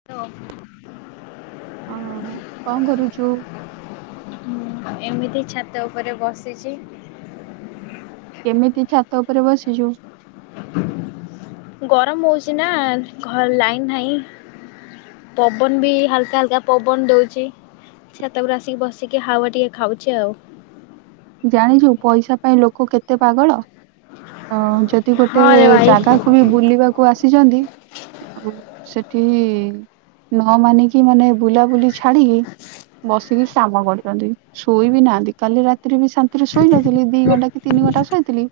Hello. ଅଁ କଣ କରୁଛୁ? ହୁଁ ଏମିତି ଛାତ ଉପରେ ବସିଛି। କେମିତି ଛାତ ଉପରେ ବସିଛୁ? ଗରମ ହଉଛି ନା ଘ ଲାଇନ ନାହିଁ। ପବନ ବି ହାଲକା ହାଲକା ପବନ ଦଉଛି। ଛାତ ଉପରେ ଆସିକି ବସିକି ହାୱ ଟିକେ ଖାଉଛି ଆଉ। ଜାଣିଛୁ ପଇସା ପାଇଁ ଲୋକ କେତେ ପାଗଳ ଅ ଯଦି ଗୋଟେ ହଁ ରେ ଭାଇ। ଜାଗା କୁ ବି ବୁଲିବାକୁ ଆସିଛନ୍ତି ଆଉ ସେଠି ନ ମାନିକି ମାନେ ବୁଲାବୁଲି ଛାଡିକି ବସିକି ସାମ କରଛନ୍ତି ଶୋଇ ବିି ନାହାଁନ୍ତି କାଲି ରା ତିରେ ବି ଶାନ୍ତିରେ ଶୋଇ ନଥିଲି ଦି ଘଣ୍ଟା କି ତିନି ଘଣ୍ଟା ଶୋଇଥିଲି।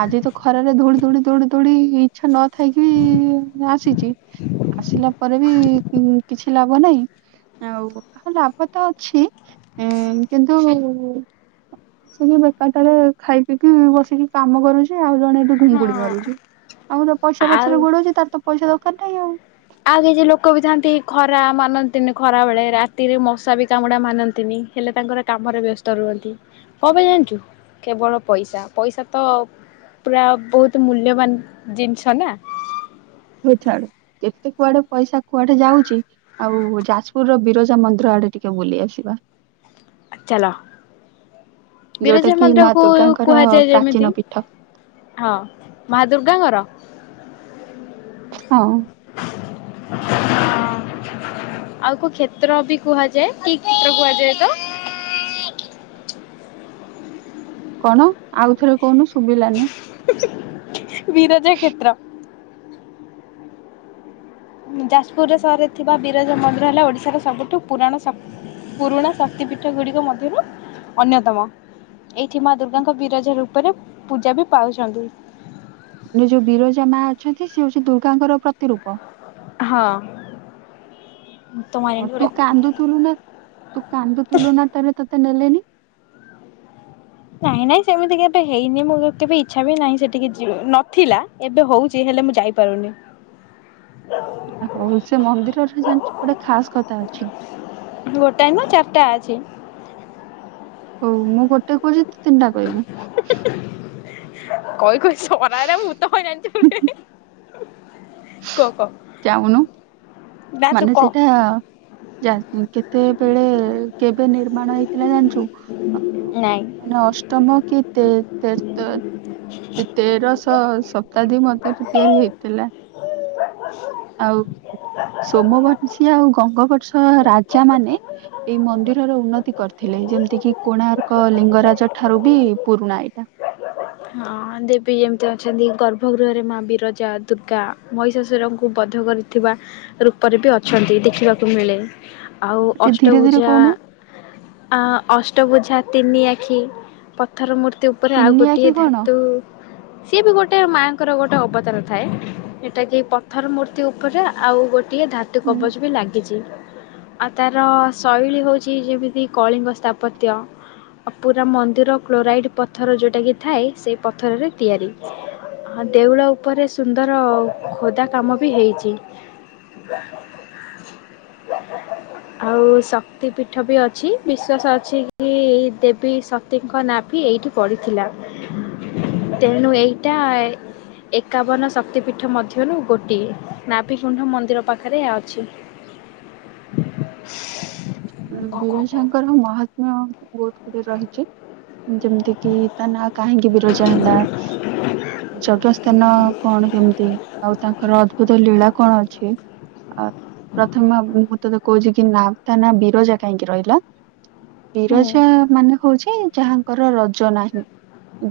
ଆଜି ତ ଖରାରେ ଦୌଡ଼ି ଦୌଡ଼ି ଦୌଡି ଦୌଡି ଇଚ୍ଛା ନଥାଇକି ବି ଆସିଛି। ଆସିଲା ପରେ ବି କି କିଛି ଲାଭ ନାହିଁ। ଆଉ ଆଉ ଲାଭ ତ ଅଛି ଉଁ କିନ୍ତୁ ଆସିକି ବେକାରଟାରେ ଖାଇ ପିଇକି ବସିକି କାମ କରୁଛି ଆଉ ଜଣେ ଏଠି ଘୁଙ୍ଗୁଡି ହଁ। ମାରୁଛି। ଆମେ ତ ପଇସା ଆଉ ପଛରେ ଗୋଡଉଛି ତାର ତ ପଇସା ଦରକାର ନାହିଁ ଆଉ। ଆଉ କିଛି ଲୋକ ବି ଥାନ୍ତି ଖରା ମାନନ୍ତିନି ଖରା ବେଳେ ରାତିରେ ମଶା ବି କାମୁଡା ମାନନ୍ତିନି ହେଲେ ତାଙ୍କର କାମରେ ବ୍ୟସ୍ତ ରୁହନ୍ତି କଣ ଜାଣିଛୁ କେବଳ ପଇସା ପଇସା ତ ପୁରା ବହୁତ ମୂଲ୍ୟବାନ ଜିନିଷ ନା। ହେ ଛାଆଡେ କେତେ କୁଆଡେ ପଇସା କୁଆଡେ ଯାଉଚି। ଆଉ ଯାଜପୁରର ବିରଜା ମନ୍ଦିର ଆଡେ ଟିକେ ବୁଲି ଆସିବା। ଚାଲ ଯୋଉଟା ବିରଜା କି ମା ମନ୍ଦିରକୁ ଦୁର୍ଗାଙ୍କର କୁହାଯାଏ ପ୍ରାଚୀନ ଯେମିତି ପୀଠ ହଁ ମା ଦୁର୍ଗାଙ୍କର। ହଁ। ହଁ। ଆଉ କୋଉ କ୍ଷେତ୍ର ବି କୁହାଯାଏ କି କ୍ଷେତ୍ର କୁହାଯାଏ ତ? କଣ ଆଉଥରେ କହୁନୁ ଶୁଭିଲାନି। ବିରଜା କ୍ଷେତ୍ର। ଯାଜପୁର ସହରରେ ଥିବା ବିରଜା ମନ୍ଦିର ହେଲା ଓଡ଼ିଶାର ସବୁଠୁ ପୁରାଣ ଶାସ୍ ପୁରୁଣା ଶକ୍ତି ପୀଠ ଗୁଡ଼ିକ ମଧ୍ୟରୁ ଅନ୍ୟତମ। ଏଇଠି ମା ଦୁର୍ଗାଙ୍କ ବିରଜା ରୂପରେ ପୂଜା ବି ପାଉଛନ୍ତି। ମାନେ ଯୋଉ ବିରଜା ମା ଅଛନ୍ତି ସେ ହେଉଛି ଦୁର୍ଗାଙ୍କର ପ୍ରତିରୂପ। ହଁ। ତମ ହ ଆଇଲାଣି ତୁ ପରେ କାନ୍ଦୁ ଥିଲୁ ନା ତୁ କାନ୍ଦୁ ଥିଲୁ ନା ତାହାଲେ ତୋତେ ନେଲେନି। ନାଇଁ ନାଇଁ ସେମିତି କେବେ ହେଇନି ମୁଁ ଏତେ ଇଚ୍ଛା ବି ନାହିଁ ସେଠିକି ଯିବା ନଥିଲା। ଏବେ ହୋଉଚି ହେଲେ ମୁଁ ଯାଇପାରୁନି। ହୋଉ ସେ ମନ୍ଦିରରେ ଜାଣିଛୁ ଗୋଟେ ଖାସ୍ କଥା ଅଛି। ଗୋଟାଏ ନୁହଁ ଚାରିଟା ଅଛି। ହୋଉ ମୁଁ ଗୋଟେ କହୁଛି ତୁ ତିନିଟା କହିବୁ। କଇ କଇ ସରା ନା ମୁଁ ତ ମାଇଲାଣି ଜୋରେ। କ କହ। ଯାଉନୁ ମାନେ କହ। ସେଇଟା ଯା କେତେବେଳେ କେବେ ନିର୍ମାଣ ହେଇଥିଲା ଜାଣିଛୁ? ନାଇଁ। ମାନେ ଅଷ୍ଟମ କି ତେ ତେର୍ ତ ତେରଶହ ଶତାବ୍ଦୀ ମଧ୍ୟରେ ତିଆରି ହେଇଥିଲା। ଆଉ ସୋମବଂଶୀ ଆଉ ଗଙ୍ଗବର୍ଷ ରାଜା ମାନେ ଏଇ ମନ୍ଦିରର ଉନ୍ନତି କରିଥିଲେ ଯେମିତି କି କୋଣାର୍କ ଲିଙ୍ଗରାଜ ଠାରୁ ବି ପୁରୁଣା ଏଇଟା। ହଁ ଦେବୀ ଯେମିତି ଅଛନ୍ତି ଗର୍ଭଗୃହରେ ମା ବିରଜା ଦୁର୍ଗା ମହିଶାସୁରଙ୍କୁ କୁ ବଧ କରିଥିବା ରୂପରେ ବି ଅଛନ୍ତି ଦେଖିବାକୁ ମିଳେ। ଆଉ ଟିକେ ଧୀରେ ଧୀରେ ଅଷ୍ଟଭୂଜା କହୁନୁ ଆ ଅଷ୍ଟଭୁଜା ତିନି ଆଖି। ପ ପଥର ମୂର୍ତ୍ତି ଉପରେ ଆଉ ତିନିଆ କି ଗୋଟିଏ କଣ? ଧାତୁ ସିଏ ବି ଗୋଟେ ମାଙ୍କର ଗୋଟେ ଅବତାର ଥାଏ ସେଟା କି ପଥର ମୂର୍ତ୍ତି ଉପରେ। ଆଉ ଗୋଟିଏ ଧାତୁ ହୁଁ କବଚ ବି ଲାଗିଛି। ଆଉ ତାର ଶୈଳୀ ହୋଉଛି ଯେମିତି କଳିଙ୍ଗ ସ୍ଥାପତ୍ୟ। ଆଉ ପୁରା ମନ୍ଦିର କ୍ଲୋରାଇଡ଼୍ ପଥର ଯୋଉଟାକି ଥାଏ ସେ ପଥରରେ ତିଆରି। ହଁ ଦେଉଳ ଉପରେ ସୁନ୍ଦର ଖୋଦା କାମ ବି ହେଇଚି। ଆଉ ଶକ୍ତି ପୀଠ ବି ଅଛି। ବିଶ୍ଵାସ ଅଛି କି ଦେବୀ ଶକ୍ ଶକ୍ତିଙ୍କ ନାଭି ଏଇଠି ପଡ଼ିଥିଲା। ତେଣୁ ଏଇଟା ଏକାବନ ଶକ୍ତି ପୀଠ ମଧ୍ୟରୁ ଗୋଟିଏ। ନାଭି [unintelligible] ମନ୍ଦିର ପାଖରେ ଏହା ଅଛି। ବିରଜାଙ୍କର ମାହାତ୍ମ୍ୟ ବହୁତ ରହିଛି। ଯେମିତି କି ତା ନାଁ କାହିଁକି ବିରଜା ହେଲା। ଯଜ୍ଞ ସ୍ଥାନ କଣ କେମିତି ଆଉ ତାଙ୍କର ଅଦ୍ଭୁତ ଲୀଳା କଣ ଅଛି। ଅ ପ୍ରଥମ ମ ମୁ ତତେ କହୁଚି କି ନାଁ ତା ନାଁ ବିରଜା କାହିଁକି ରହିଲା। ହୁଁ, ବିରଜା ମାନେ ହଉଚି ଯାହାଙ୍କର ରଜ ନାହିଁ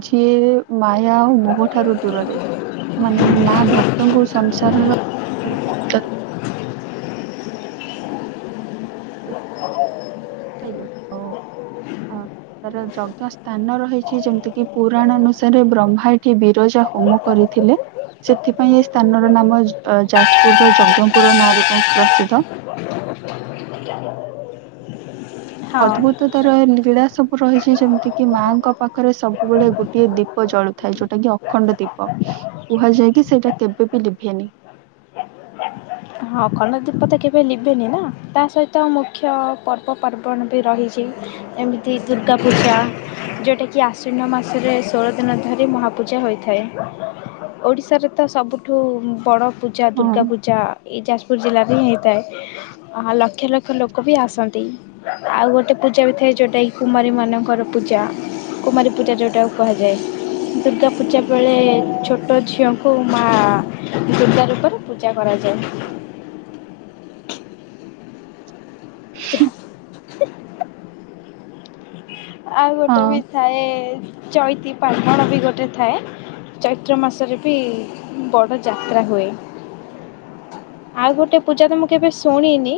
ଯିଏ ମାୟା ଆଉ ମୋହ ଠାରୁ ଦୂରରେ। ମାନେ ମା ଭକ୍ତଙ୍କୁ ସଂସାରର [unintelligible] [unintelligible] ର ଯଜ୍ଞ ସ୍ଥାନର ଯେମିତିକି ପୁରାଣ ଅନୁସାରେ ବ୍ରହ୍ମା ଏଠି ବିରଜା ହୋମ କରିଥିଲେ ସେଥିପାଇଁ ଏଇ ସ୍ଥାନର ନାମ ଯାଜପୁର ର ଯଜ୍ଞପୁର ନାଁରେ ପ୍ରସିଦ୍ଧ। ହଁ ଅଦ୍ଭୁତ ତାର ଲୀଳା ସବୁ ରହିଚି ଯେମିତିକିି ମାଆଙ୍କ ପାଖରେ ସବୁବେଳେ ଗୋଟିଏ ଦୀ ପ ଜଳୁଥାଏ ଯୋଉଟା କି ଅଖଣ୍ଡ ଦୀପ କୁହାଯାଏ କି ସେଇଟା କେବେବି ଲିଭେନି। ହଁ ଅଖଣ୍ଡ ଦୀପ ତ କେବେ ଲିଭେନି ନା ତା ସହିତ ମୁଖ୍ୟ ପର୍ବପାର୍ବଣ ବି ରହିଚି ଏମିତି ଦୁର୍ଗା ପୂଜା ଯେଉଁଟାକି ଆଶ୍ୱିନ ମାସରେ ଷୋଳ ଦିନ ଧରି ମହାପୂଜା ହୋଇଥାଏ। ଓଡ଼ିଶାରେ ତ ସବୁଠୁ ବଡ଼ ପୂଜା ହଁ ଦୁର୍ଗା ପୂଜା ଏ ଯାଜପୁର ଜିଲ୍ଲାରେ ହିଁ ହେଇଥାଏ। ଆ ଲକ୍ଷ ଲକ୍ଷ ଲୋକ ବି ଆସନ୍ତି। ଆଉ ଗୋଟେ ପୂଜା ବି ଥାଏ ଯୋଉଟାକି କୁମାରୀମାନଙ୍କର ପୂଜା। କୁମାରୀ ପୂଜା ଯୋଉଟା କୁହାଯାଏ। ଦୁର୍ଗା ପୂଜା ବେଳେ ଛୋଟ ଝିଅଙ୍କୁ ମା ଦୁର୍ଗା ରୂପରେ ପୂଜା କରାଯାଏ। ଆଉ ହଁ ଗୋଟେ ବି ଥାଏ ଚଇତି [unintelligible] ବି ଗୋଟେ ଥାଏ। ଚୈତ୍ର ମାସରେ ବି ବଡ଼ ଯାତ୍ରା ହୁଏ। ଆଉ ଗୋଟେ ପୂଜା ତ ମୁଁ କେବେ ଶୁଣିନି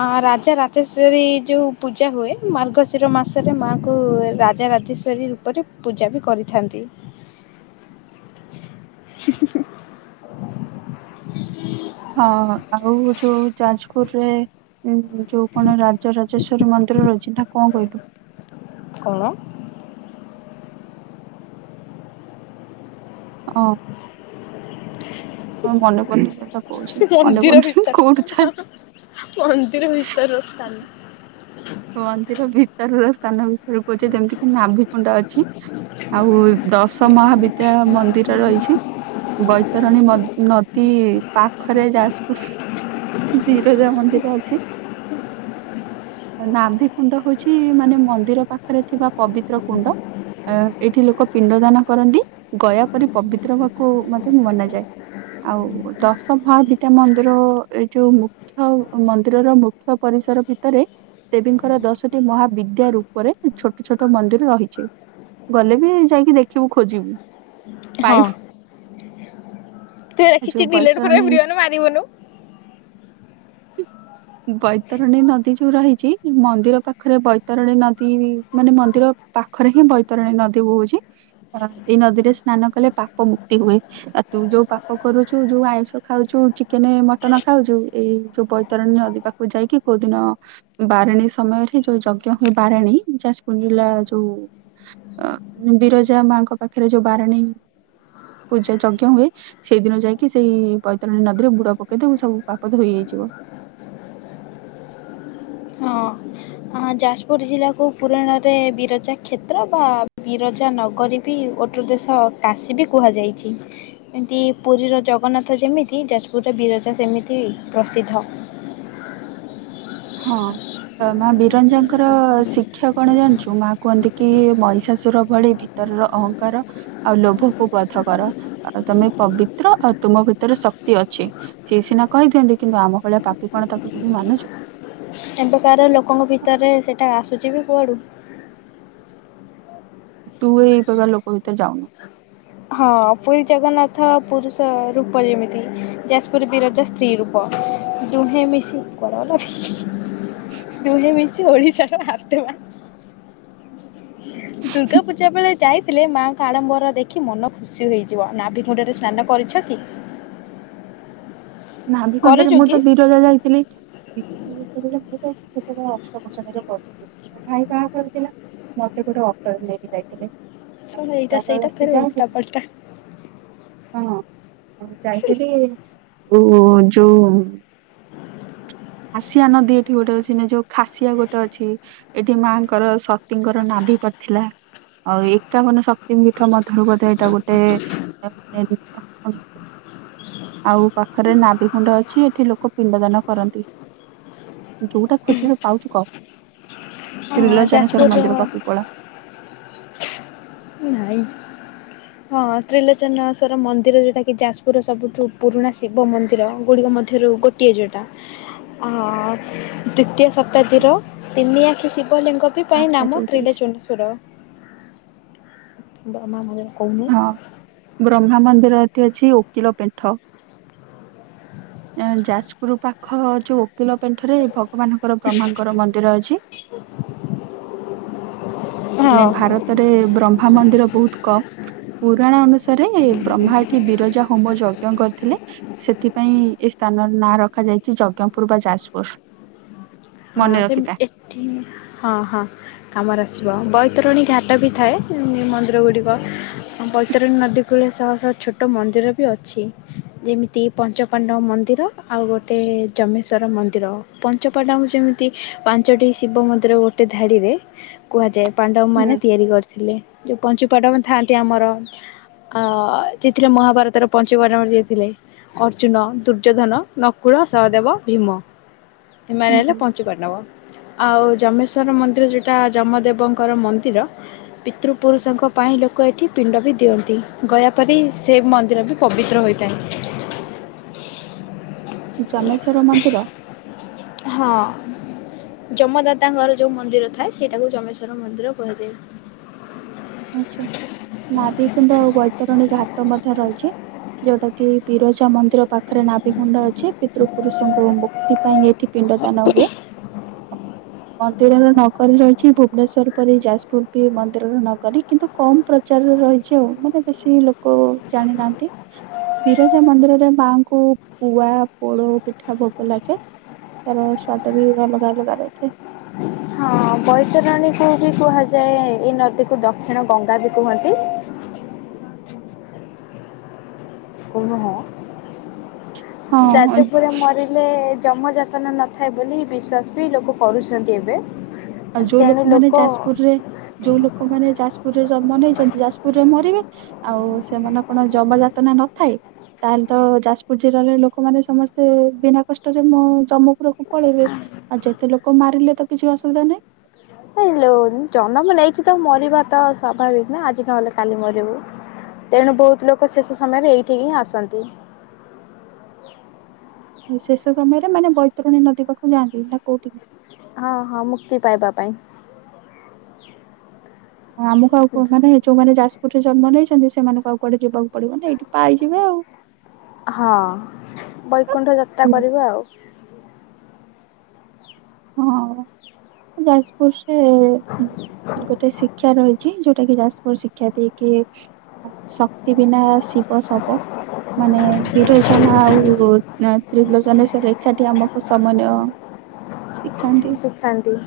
ଅ ରାଜା ରାଜେଶ୍ଵରୀ ଯୋଉ ପୂଜା ହୁଏ ମାର୍ଗଶିର ମାସରେ ମା ଙ୍କୁ ରାଜା ରାଜେଶ୍ଵରୀ ରୂପରେ ପୂଜା ବି କରିଥାନ୍ତି। ହଁ ଆଉ ଯୋଉ ଯାଜପୁରରେ ଉଁ ଯୋଉ କଣ ରାଜରାଜେଶ୍ଵରୀ ମନ୍ଦିର ରହିଚି ନା କଣ କହିଲୁ? କଣ? ଆଁ ହଁ ମନେପଡ଼ୁନି କଥା କହୁଚି ମନେ ମନ୍ଦିର ପଡ଼ୁନି ଭିତର କୋଉଠୁ ଛାଡ଼ି ମନ୍ଦିର ଭିତରର ସ୍ଥାନ। ମନ୍ଦିର ଭିତରର ସ୍ଥାନ [unintelligible] କହୁଛ ଯେମିତି କିି ନାଭିକୁଣ୍ଡ ଅଛି ଆଉ ଦଶ ମହାବିଦ୍ୟା ମ ନ୍ଦିର ରହିଚି ବୈତରଣୀ ମ ନଦୀ ପା ଖରେ ଯାଜପୁର ବିରଜା ମନ୍ଦିର ଅଛି। ନାଭିକୁୁଣ୍ଡ ହଉଚି ମାନେ ମନ୍ଦିର ପାଖରେ ଥିବା ପବିତ୍ର କୁଣ୍ଡ ଏଇଠି ଲୋକ ପିଣ୍ଡ ଦାନ କରନ୍ତି। ଗୟା ଏପରି ପବିତ୍ରବାକୁ ମତେ ମନାଯାଏ। ଆଉ ଦଶ ଭହାବଦ୍ୟା ମନ୍ଦିର ଏ ଯୋଉ ମୁ ହଉ ମନ୍ଦିରର ମୁଖ୍ୟ ପରିସର ଭିତରେ ଦେବୀଙ୍କର ଦଶଟି ମହାବିଦ୍ୟା ରୂପରେ ଛୋଟ ଛୋଟ ମନ୍ଦିର ରହିଛି। ଗଲେ ବି ଯାଇକି ଦେଖିବୁ ଖୋଜିବୁ ପାଇବ ସେ ଲେଖିଛି ଯୋଉ ଡିଲେଟ ଫର୍ ବୈତରଣୀ ଏଭ୍ରିୱାନ୍ ମାରିବୁନୁ। ବୈତରଣୀ ନଦୀ ଯୋଉ ରହିଛି ମନ୍ଦିର ପାଖରେ ବୈତରଣୀ ନଦୀ ମାନେ ମନ୍ଦିର ପାଖରେ ହିଁ ବୈତରଣୀ ନଦୀ ବହୁଛି। ଅ ଏଇ ନଦୀରେ ସ୍ନାନ କଲେ ପାପ ମୁକ୍ତି ହୁଏ। ଆଉ ତୁ ଯୋଉ ପାପ କରୁଛୁ ଯୋଉ ଆଇଁଷ ଖାଉଛୁ ଚିକେନ ମଟନ ଖାଉଛୁ ଏଇ ଯୋଉ ବୈତରଣୀ ନଦୀ ପାଖକୁ ଯାଇକି କୋଉ ଦିନ ବାରେଣୀ ସମୟରେ ଯୋଉ ଯଜ୍ଞ ହୁଏ ବାରେଣୀ ଯାଜପୁର ଜିଲ୍ଲା ଯୋଉ ଅ ବିରଜାମାଙ୍କ ପାଖରେ ଯୋଉ ବାରେଣୀ ପୂଜା ଯଜ୍ଞ ହୁଏ ସେଇଦିନ ଯାଇକି ସେଇ ବୈତରଣୀ ନଦୀରେ ବୁଡ ପକେଇ ଦେବୁ ସବୁ ପାପ ଧୋଇ ହେଇଯିବ। ହଁ।। ଅ ଯାଜପୁର ଜିଲ୍ଲା କୁ ପୁରାଣରେ ବିରଜା କ୍ଷେତ୍ର ବା ବିରଜା ନଗରୀ ବି ଓଟ ଦେଶ କାଶୀ ବି କୁହାଯାଇଛି। ଏମିତି ପୁରୀର ଜଗନ୍ନାଥ ଯେମିତି ଯାଜପୁରର ବିରଜା ସେମିତି ପ୍ରସିଦ୍ଧ। ହଁ। ମା ବିରଞ୍ଜାଙ୍କର ଶିକ୍ଷା କଣ ଜାଣିଛୁ? ମା କୁହନ୍ତି କି ମହିଷାସୁର ଭଳି ଭି ତରର ଅହଂଙ୍କାର। ଆଉ ଲୋଭକୁ ବଧ କର, ଆ ତମେ ପବିତ୍ର ଆଉ ତୁମ ଭିତରେ ଶକ୍ତି ଅଛି। ସିଏ ସିନା କହିଦିଅନ୍ତି, କିନ୍ତୁ ଆମ ଭଳିଆ ପାପି କଣ ତାକୁ ଯି ମାନୁଛୁ। ଏବେକାର ଲୋକଙ୍କ ଭିତରେ ସେଇଟା ଆସୁଛି ବି କୁଆଡୁ। ତୁ ଏଇ ପ୍ରକାର ଲୋକ ଭିତରେ ଯାଉନୁ‌। ହଁ, ପୁରୀ ଜଗନ୍ନାଥ ପୁରୁଷ ରୂପ ଯେମିତି ଯାଜପୁର ବିରଜା ସ୍ତ୍ରୀ ରୂପ। ଦୁହେଁ ମିଶି କରନା ଦୁହେଁ ମିଶି ଓଡିଶାର ହାତ ଦୁର୍ଗା ପୂଜା ବେଳେ ଯାଇଥିଲେ ମାଆ କ ଆଡ଼ମ୍ବର ଦେଖି ମନ ଖୁସି ହୋଇଯିବ। ନାଭିଡକୁଣ୍ଡରେ ସ୍ନାନ କରିଛନ୍ତି? ନାଭି କୁଣ୍ଡରେ କରିଛୁ ମୁଁ କି? ତ ବି ଦଦା ଯାଇଥିଲେ [unintelligible] ମୋ ଭାଇ ବାହାଘର ଥିଲା। ମତେ ଗୋଟେ ଅଟୋରେ ନେଇକି ଯାଇଥିଲେ। ଆଉ ଶୁଣ ଏଇଟା ସେଇଟା ଜବରଦସ୍ତି ଫେରେ ଉଲଟା ଯାଇଥିଲି। ପଲଟା ହଁ, ଯାଇଥିଲି ଓ ଯୋଉ ହାସିଆ ନଦୀ ଏଠି ଗୋଟେ ଅଛି ନା ଯୋଉ ଖାସିଆ ଗୋଟେ ଅଛି ଏଠି ମାଆଙ୍କର ସତୀଙ୍କର ନାଭି ପଡିଥିଲା। ଆଉ ଏକାବନ ଶକ୍ତି ମୀଠ ମଧ୍ୟ ଏଇଟା ଗୋଟେ। ହଁ [unintelligible] ଆଉ ପାଖରେ ନାଭିକୁୁଣ୍ଡ ଅଛି ଏଠି ଲୋକ ପିଣ୍ଡ ଦାନ କରନ୍ତି। ଯୋଉଟା ଖୋଜିଲେ ପାଉଛୁ କହ, ହଁ ତ୍ରିଲୋଜନେଶଵର ଯାଜପୁରର ମନ୍ଦିର ପାଖକୁ ପଳା। ନାଇଁ। ହଁ, ତ୍ରିଲୋଚନେଶ୍ୱର ମନ୍ଦିର ଯେଉଁଟାକି ଯାଜପୁରର ସବୁଠୁ ପୁରୁଣା ଶିବ ମନ୍ଦିର। ଏ ଗୁଡ଼ିକ ମଧ୍ୟରୁ ଗୋଟେ ଇଏ ଯୋଉଟା ହ ଦ୍ୱଵିତୀୟ ଶତାବ୍ଦୀର ତିନି ଆଖି ଶିବଲିଙ୍ଗ ପାଇଁ ପାଞ୍ଚଟା ନାମ ଚଉତିରିଶ ତ୍ରିଲେଚୁସୁର। ବ୍ରହ୍ମା ମୟୂ ହଁ ବ୍ରହ୍ମା ମନ୍ଦିର ଏଠି ଅଛି ଓକିଲ ପେଣ୍ଠ। ଏଁ ଯାଜପୁର ପାଖ ଯୋଉ ଓକିଲ ପେଣ୍ଠରେ ଭଗବାନଙ୍କର ବ୍ରହ୍ମାଙ୍କର ମନ୍ଦିର ଅଛି। [unintelligible] ମାନେ ହଁ ଭାରତରେ ବ୍ରହ୍ମା ମନ୍ଦିର ବହୁତ କମ। ପୁରାଣ ଅନୁସାରେ ବ୍ରହ୍ମା ଏଠି ବିରଜା ହୋମ ଯଜ୍ଞ କରିଥିଲେ। ସେଥିପାଇଁ ଏ ସ୍ଥାନର ନାଁ ରଖାଯାଇଛି ଜଜ୍ଞପୁର ବା ଯାଜପୁର। ହଁ ମନେ ସେ ରଖିଥା। ଏଠି ହଁ ହଁ। କାମରେ ଆସିବ। ବୈତରଣୀ ଘାଟ ବି ଥାଏ ମନ୍ଦିର ଗୁଡ଼ିକ ବୈତରଣୀ ନଦୀ। କୁଳେ ଶହ ଶହ ଛୋଟ ମନ୍ଦିର ବି ଅଛି। ଯେମିତି ପଞ୍ଚପାଣ୍ଡବ ମନ୍ଦିର, ଆଉ ଗୋଟେ ଜମେଶ୍ଵର ମନ୍ଦିର, ପଞ୍ଚପାଣ୍ଡବ। ଯେମିତି ପାଞ୍ଚଟି ଶିବ ମନ୍ଦିର ଗୋଟେ ଧାଡିରେ କୁହାଯାଏ। ପାଣ୍ଡବ ମାନେ ହୁଁ ତିଆରି କରି- ଥିଲେ। ଯଉପଞ୍ଚୁପାଣ୍ଡବ ଥାଆନ୍ତି ଆମର। ଆ ଯିଏ ଥିଲେ ମହାଭାରତର ପଞ୍ଚୁ ପାଣ୍ଡବ ଯିଏ ଥିଲେ। ଅର୍ଜୁନ, ଦୁର୍ଯ୍ୟୋଧନ, ନକୁଳ, ସହଦେବ, ଭୀମ ଏମାନେ ହେଲେ ହୁଁ। ପଞ୍ଚୁପାଣ୍ଡବ। ଆଉ ଯମେଶ୍ଵର ମନ୍ଦିର ଯେଉଟା ଯମଦେବଙ୍କର ମନ୍ଦିର ପିତୃପୁରୁଷଙ୍କ ପାଇଁ ଲୋକ ଏଠି ପିଣ୍ଡ ବି ଦିଅନ୍ତି। ଗୟାପରି ସେ ମନ୍ଦିର ବି ପବିତ୍ର ହୋଇଥାଏ। ଜମେଶ୍ଵର ମନ୍ଦିର! ହଁ, ଯମଦାଦାଙ୍କର ଯୋଉଁ ମନ୍ଦିର ଥାଏ, ସେଇଟାକୁ ଯମେଶ୍ଵର ମନ୍ଦିର କୁହାଯାଏ। ଆଛା। ନାଭିିକୁଣ୍ଡ ବୈତରଣୀ ଘାଟ ମଧ୍ୟ ରହିଛି ଯୋଉଟା କି ବିରଜା ମନ୍ଦିର ପାଖ ପାଖରେ ନାଭି କୁଣ୍ଡ ଅଛି ପିତୃ ପୁରୁଷଙ୍କୁ ମୁକ୍ତି ପାଇଁ ଏଇଠି ପିଣ୍ଡ ଦାନ ହୁଏ। ମନ୍ଦିରର ନଗରୀ ରହିଛି ଭୁବନେଶ୍ଵର ପରି ଯାଜପୁର ବି ମନ୍ଦିରର ନଗରୀ। କିନ୍ତୁ କମ ପ୍ରଚାରରେ ରହିଛି ଆଉ ମାନେ ବେଶୀ ଲୋକ ଜାଣି ନାହାନ୍ତି। ବିରଜା ମନ୍ଦିରରେ ମାଆଙ୍କୁ ପୁଆ ପୋଡ ପିଠା ଭୋଗ ଲାଗେ। ତାର ସ୍ଵାଦ ବି ଅଲଗା ଅଲଗା ରହିଥାଏ। ହଁଅଁ ବୈତରଣୀକୁ ବି କୁହାଯାଏ ଏ ନଦୀକୁ ଦକ୍ଷିଣ ଗଙ୍ଗା ବି କୁହନ୍ତି। କୁ ହଁ ହଁ ଯାଜପୁର ମରି? ହେଲେ ଯମ ଯାତନ ନଥାଏ ବୋଲି ବିଶ୍ୱାସ ବି ଲୋକ କରୁଛନ୍ତି ଏବେ। ଆଉ ଯୋଉ ତେଣୁ ଲୋକମାନେ ଲୋକ ଯାଜପୁରରେ ଯୋଉ ଲୋକମାନେ ଯାଜପୁରରେ ଜନ୍ମ ନେଇଛନ୍ତି ଯାଜପୁରରେ ମରିବେ। ଆଉ ସେମାନେ କଣ ଯମ ଯାତନା ନଥାଏ? ତାହେଲେ ତ ଯାଜପୁର ଜିଲ୍ଲାରେ ଲୋକମାନେ ସମସ୍ତେ ବିନା କଷ୍ଟରେ ମୁ ଯମୁ? ଉପରକୁ ପଳେଇବେ ଆଉ ଯେତେ ଲୋକ ମାରିଲେ ତ କିଛି ଅସୁବିଧା ନାହିଁ। ହାଲୋ ଜନ୍ମ ନେଇଛି ତ ମରିବା ତ ସ୍ୱାଭାବିକ ନା ଆଜି ନ ହେଲେ କାଲି ମରିବୁ। ତେଣୁ ବହୁତ ଲୋକ ଶେଷ ସମୟରେ ଏଇଠିକି ହିଁ ଆସନ୍ତି। ଶେଷ ସମୟରେ ମାନେ ବୈତରଣୀ ନଦୀ ପାଖକୁ ଯାଆନ୍ତି ନା କୋଉଠି? ହଁ ହଁ ମୁକ୍ତି ପାଇବା ପାଇଁ। ଆମକୁ ଆଉ କୋଉମାନେ ଯୋଉମାନେ ଯାଜ ଗୋଠେ ଜନ୍ମ ନେଇଛନ୍ତି ସେମାନଙ୍କୁ ଆଉ କୁଆଡେ ଯିବାକୁ ପଡିବ ନା ଏଇଠି ପାଇଯିବେ ଆଉ। ହଁ ବୈକୁଣ୍ଠ ଯାତ୍ରା ହୁଁ। କରିବେ ଆଉ। ହଁ ଯାଜପୁର ରେ ଗୋଟେ ଶିକ୍ଷା ରହିଛି ଯୋଉ ଜଉଟାକି ଯାଜପୁର ଶିକ୍ଷା ଦିଏକି ଶକ୍ତି ବିନା ଶିବ ଶବ? ମାନେ ବିରଜା ଆଉ ତ୍ରିଲଚନେଶ୍ଵର ଏକା ଠି ଆମକୁ ସମନ ୟ। ଶିଖାନ୍ତି ଶିଖାନ୍ତି।